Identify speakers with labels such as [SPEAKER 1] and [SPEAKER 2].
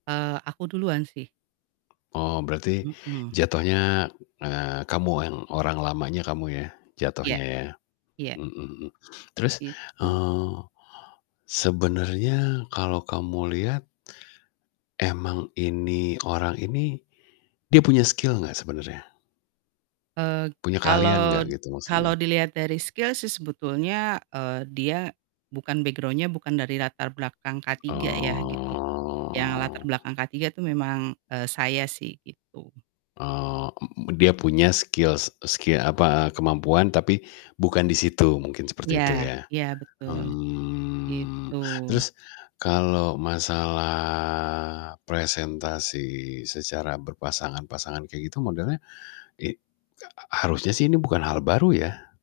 [SPEAKER 1] Eee, aku duluan sih.
[SPEAKER 2] Oh berarti
[SPEAKER 1] Mhm.
[SPEAKER 2] jatuhnya, eee, kamu yang orang lamanya kamu ya
[SPEAKER 1] Iya.
[SPEAKER 2] jatuhnya ya.
[SPEAKER 1] Iya,
[SPEAKER 2] Mhm, mmm. Terus,
[SPEAKER 1] Gitu.
[SPEAKER 2] eee, sebenarnya kalau kamu lihat emang ini, orang ini dia punya skill gak sebenernya?
[SPEAKER 1] Eee,
[SPEAKER 2] Punya keahlian
[SPEAKER 1] kalo
[SPEAKER 2] gak gitu
[SPEAKER 1] kalo
[SPEAKER 2] maksudnya?
[SPEAKER 1] diliat dari skill sih sebetulnya, eee, dia bukan background-nya bukan dari latar belakang K3 ya, gitu. Yang latar
[SPEAKER 2] Oh.
[SPEAKER 1] belakang K3 itu memang, eee, saya sih gitu.
[SPEAKER 2] Oh, m m dia punya skill s skill, apa, kemampuan tapi bukan di situ, mungkin seperti itu
[SPEAKER 1] Ya,
[SPEAKER 2] ya.
[SPEAKER 1] ya betul
[SPEAKER 2] Mmm,
[SPEAKER 1] gitu.
[SPEAKER 2] terus kalau masalah presentasi secara berpasangan-pasangan kayak gitu modelnya i h harusnya sih ini bukan hal baru ya.